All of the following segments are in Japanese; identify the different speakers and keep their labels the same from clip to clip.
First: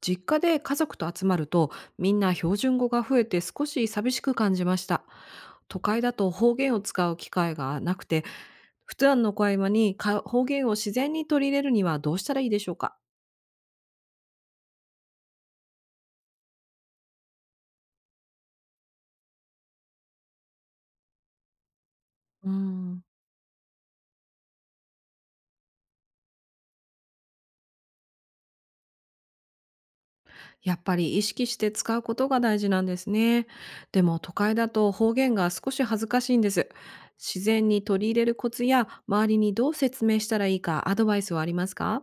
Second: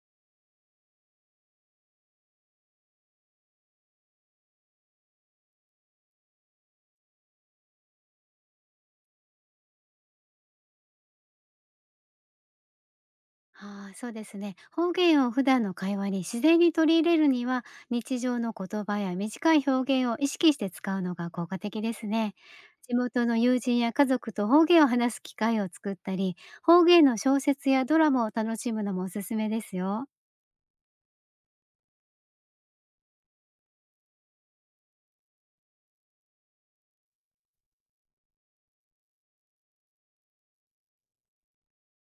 Speaker 1: 実家で家族と集まると、みんな標準語が増えて少し寂しく感じました。都会だと方言を使う機会がなくて、普段の会話にか方言を自然に取り入れるにはどうしたらいいでしょうか？
Speaker 2: ああ、そうですね。方言を普段の会話に自然に取り入れるには、日常の言葉や短い表現を意識して使うのが効果的ですね。
Speaker 1: うー
Speaker 2: 地
Speaker 1: ん、
Speaker 2: 元の友人や家族と方言を話す機会を作ったり、方言の小説やドラマを楽しむのもおすすめですよ。
Speaker 1: やっぱり意識して使うことが大事なんですね。でも都会だと方言が少し恥ずかしいんです。自然に取り入れるコツや周りにどう説明したらいいか、アドバイスはありますか？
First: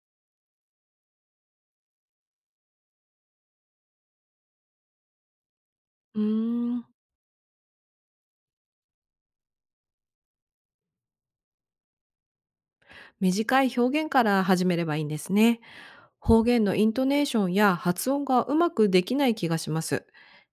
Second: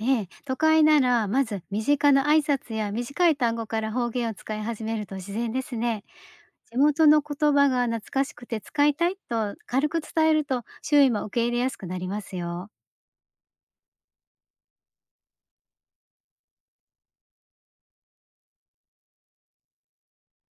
Speaker 2: ええ、都会ならまず身近な挨拶や短い単語から方言を使い始めると自然ですね。
Speaker 1: うー
Speaker 2: 地
Speaker 1: ん、
Speaker 2: 元の言葉が懐かしくて使いたいと軽く伝えると、周囲も受け入れやすくなりますよ。
Speaker 1: 短い表現から始めればいいんですね。方言のイントネーションや発音がうまくできない気がします。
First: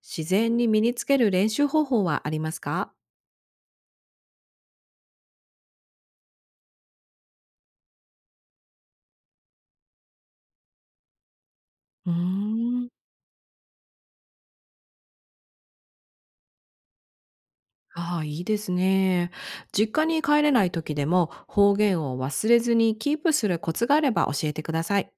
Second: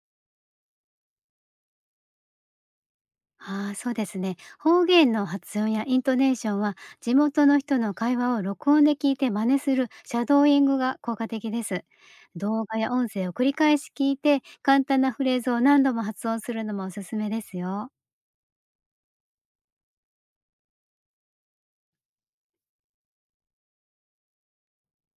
Speaker 1: 自然に身につける練習方法はありますか？
Speaker 2: ああ、そうですね。方言の発音やイントネーションは、地元の人の会話を録音で聞いて真似するシャドーイングが効果的です。
Speaker 1: うー
Speaker 2: 動画
Speaker 1: ん。
Speaker 2: や音声を繰り返し聞いて、簡単なフレーズを何度も発音するのもおすすめですよ。
Speaker 1: ああ、いいですね。実家に帰れない時でも方言を忘れずにキープするコツがあれば教えてください。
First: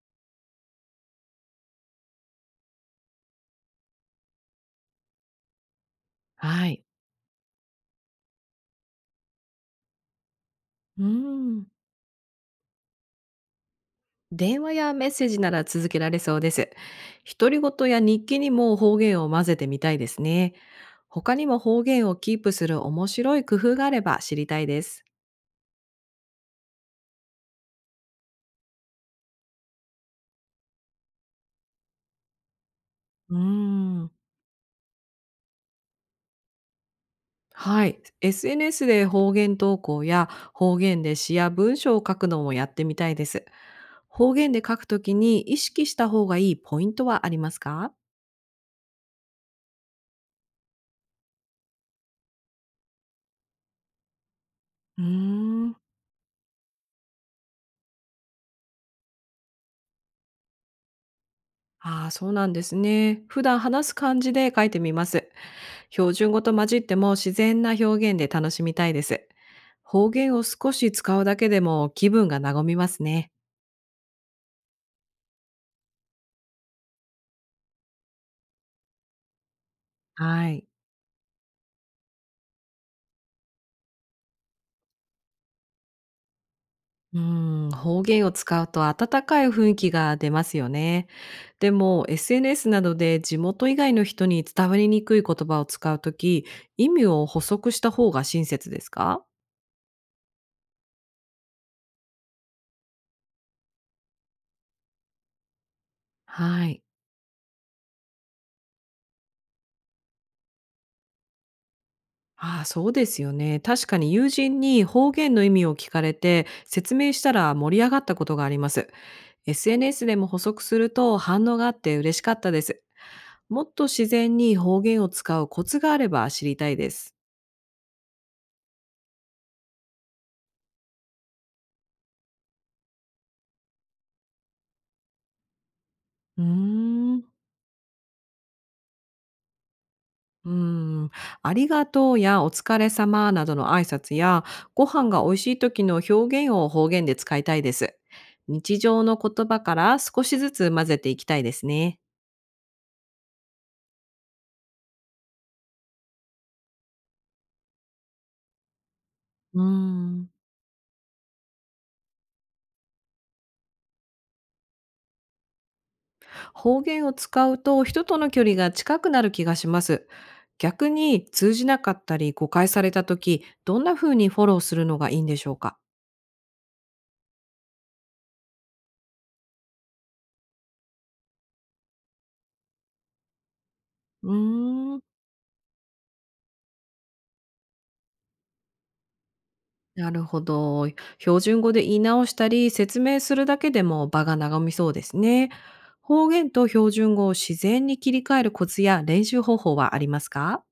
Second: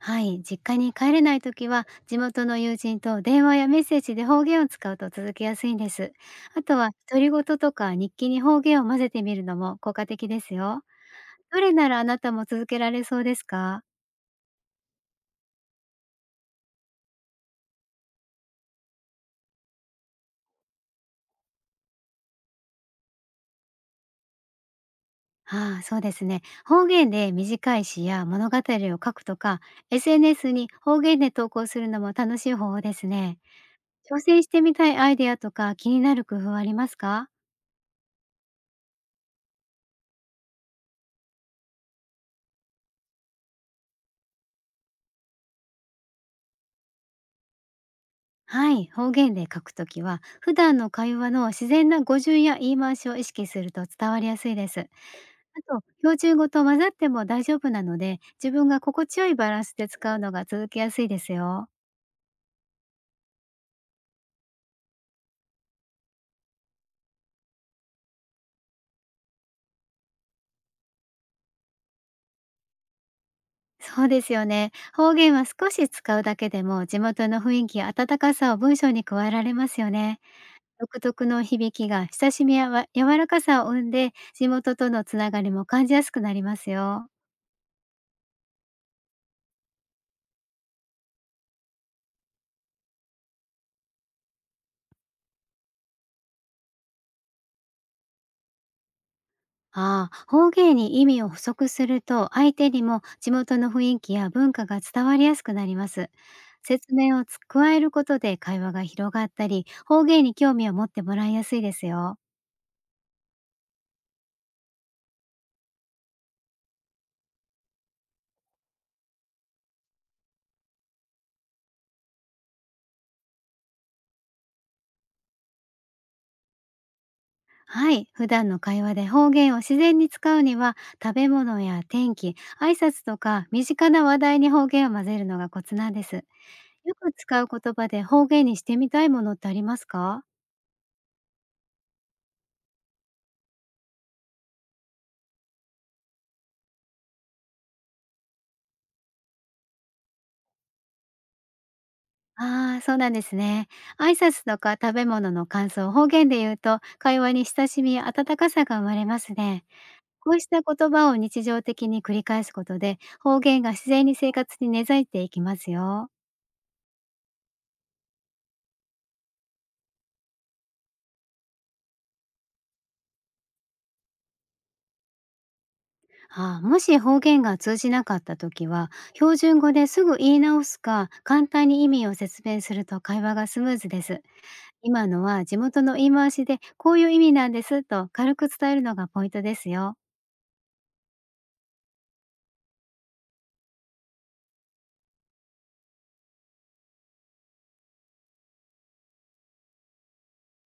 Speaker 2: はい、実家に帰れないときは、地元の友人と電話やメッセージで方言を使うと続けやすいんです。あ
Speaker 1: は
Speaker 2: と
Speaker 1: い。
Speaker 2: は、独り言とか日記に方言を混ぜてみるのも効果的ですよ。
Speaker 1: うー
Speaker 2: ど
Speaker 1: ん。
Speaker 2: れならあなたも続けられそうですか？
Speaker 1: 電話やメッセージなら続けられそうです。独り言や日記にも方言を混ぜてみたいですね。他にも方言をキープする面白い工夫があれば知りたいです。
Speaker 2: ああ、そうですね。方言で短い詩や物語を書くとか、SNS に方言で投稿するのも楽しい方法です
Speaker 1: うー
Speaker 2: ね。
Speaker 1: ん。
Speaker 2: 挑戦してみたいアイデアとか、気になる工夫はありますか？
Speaker 1: はい。SNS で方言投稿や方言で詩や文章を書くのもやってみたいです。方言で書くときに意識した方がいいポイントはありますか？
Speaker 2: はい、方言で書くときは、普段の会話の自然な語順や言い回しを意識すると伝わりやすいです。あ
Speaker 1: うーん。
Speaker 2: と、標準語と混ざっても大丈夫なので、自分が心地よいバランスで使うのが続けやすいですよ。
Speaker 1: ああ、そうなんですね。普段話す感じで書いてみます。標準語と混じっても自然な表現で楽しみたいです。方言を少し使うだけでも気分が和みますね。
Speaker 2: そうですよね。方言は少し使うだけでも、地元の雰囲気や温かさを文章に加えられますよね。
Speaker 1: はい。
Speaker 2: 独特の響きが親しみやわ柔らかさを生んで、地元とのつながりも感じやすくなりますよ。
Speaker 1: うーん、方言を使うと温かい雰囲気が出ますよね。でも SNS などで地元以外の人に伝わりにくい言葉を使うとき、意味を補足した方が親切ですか？
Speaker 2: ああ、方言に意味を補足すると、相手にも地元の雰囲気や文化が伝わりやすくなります。
Speaker 1: はい。
Speaker 2: 説明をつ加えることで会話が広がったり、方言に興味を持ってもらいやすいですよ。
Speaker 1: ああ、そうですよね。確かに友人に方言の意味を聞かれて説明したら盛り上がったことがあります。SNS でも補足すると反応があって嬉しかったです。もっと自然に方言を使うコツがあれば知りたいです。
Speaker 2: はい、普段の会話で方言を自然に使うには、食べ物や天気、挨拶とか身近な話題に方言を混ぜるのがコツなんです。
Speaker 1: うー
Speaker 2: よく
Speaker 1: ん。
Speaker 2: 使う言葉で方言にしてみたいものってありますか？
Speaker 1: うーん、ありがとうやお疲れ様などの挨拶や、ご飯が美味しい時の表現を方言で使いたいです。日常の言葉から少しずつ混ぜていきたいですね。
Speaker 2: ああー、そうなんですね。挨拶とか食べ物の感想を方言で言うと、会話に親しみや温かさが生まれます
Speaker 1: うー
Speaker 2: ね。
Speaker 1: ん、
Speaker 2: こうした言葉を日常的に繰り返すことで、方言が自然に生活に根ざいていきますよ。
Speaker 1: 方言を使うと人との距離が近くなる気がします。逆に通じなかったり誤解された時、どんな風にフォローするのがいいんでしょうか？
Speaker 2: ああ、もし方言が通じなかった時は、標準語ですぐ言い直すか、簡単に意味を説明すると会話がスムーズです。
Speaker 1: うーん。
Speaker 2: 今のは地元の言い回しで、こういう意味なんですと軽く伝えるのがポイントですよ。
Speaker 1: なるほど。標準語で言い直したり、説明するだけでも場が長みそうですね。方言と標準語を自然に切り替えるコツや練習方法はありますか？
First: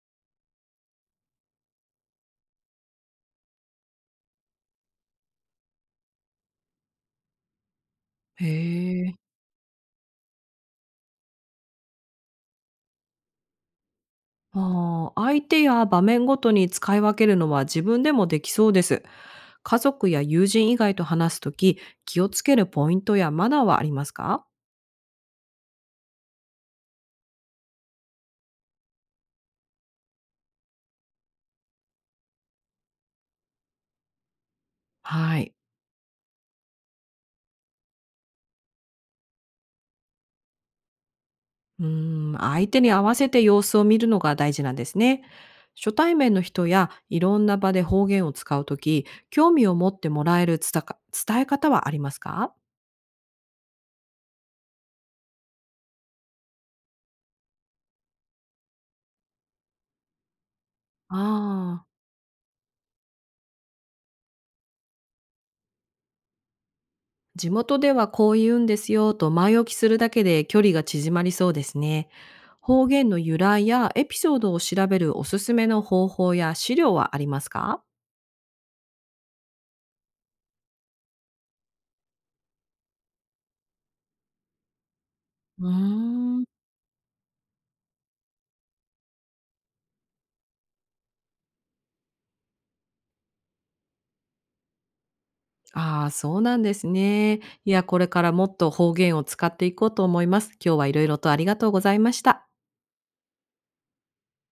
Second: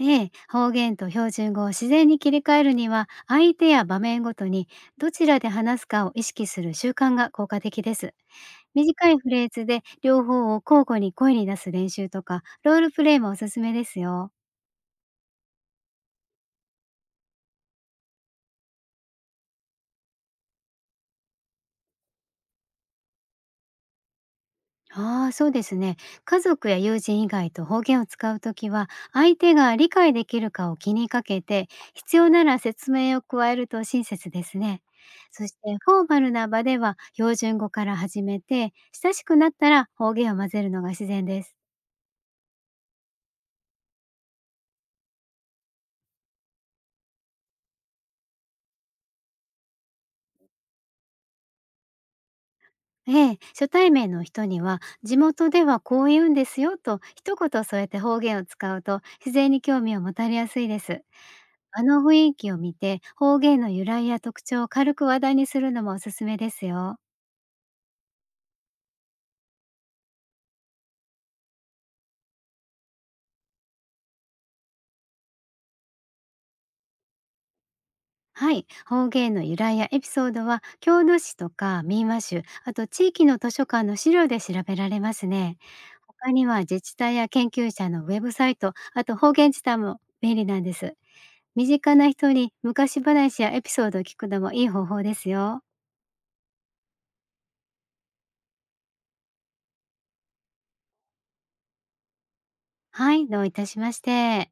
Speaker 2: ええ、方言と標準語を自然に切り替えるには、相手や場面ごとに、どちらで話すかを意識する習慣が効果的です。
Speaker 1: へ
Speaker 2: 短
Speaker 1: え。
Speaker 2: いフレーズで両方を交互に声に出す練習とか、ロールプレイもおすすめですよ。
Speaker 1: ああ、相手や場面ごとに使い分けるのは自分でもできそうです。家族や友人以外と話すとき、気をつけるポイントやマナーはありますか？
Speaker 2: ああ、そうですね。家族や友人以外と方言を使うときは、相手が理解できるかを気にかけて、必要なら説明を加えると親切ですね。
Speaker 1: は
Speaker 2: そし
Speaker 1: い。
Speaker 2: て、フォーマルな場では標準語から始めて、親しくなったら方言を混ぜるのが自然です。
Speaker 1: うーん、相手に合わせて様子を見るのが大事なんですね。初対面の人やいろんな場で方言を使うとき、興味を持ってもらえる伝え方はありますか？
Speaker 2: ええ、初対面の人には、地元ではこう言うんですよと、一言添えて方言を使うと、自然に興味を持たれやすいです。
Speaker 1: ああ、
Speaker 2: 雰囲気を見て、方言の由来や特徴を軽く話題にするのもおすすめですよ。
Speaker 1: 地元ではこう言うんですよと前置きするだけで距離が縮まりそうですね。方言の由来やエピソードを調べるおすすめの方法や資料はありますか？
Speaker 2: はい、方言の由来やエピソードは、郷土史とか民話集、あと地域の図書館の資料で調べられますね。
Speaker 1: うー
Speaker 2: 他
Speaker 1: ん。
Speaker 2: には自治体や研究者のウェブサイト、あと方言自体も便利なんです。身近な人に昔話やエピソードを聞くのもいい方法ですよ。
Speaker 1: ああ、そうなんですね。いや、これからもっと方言を使っていこうと思います。今日はいろいろとありがとうございました。
Speaker 2: はい、どういたしまして。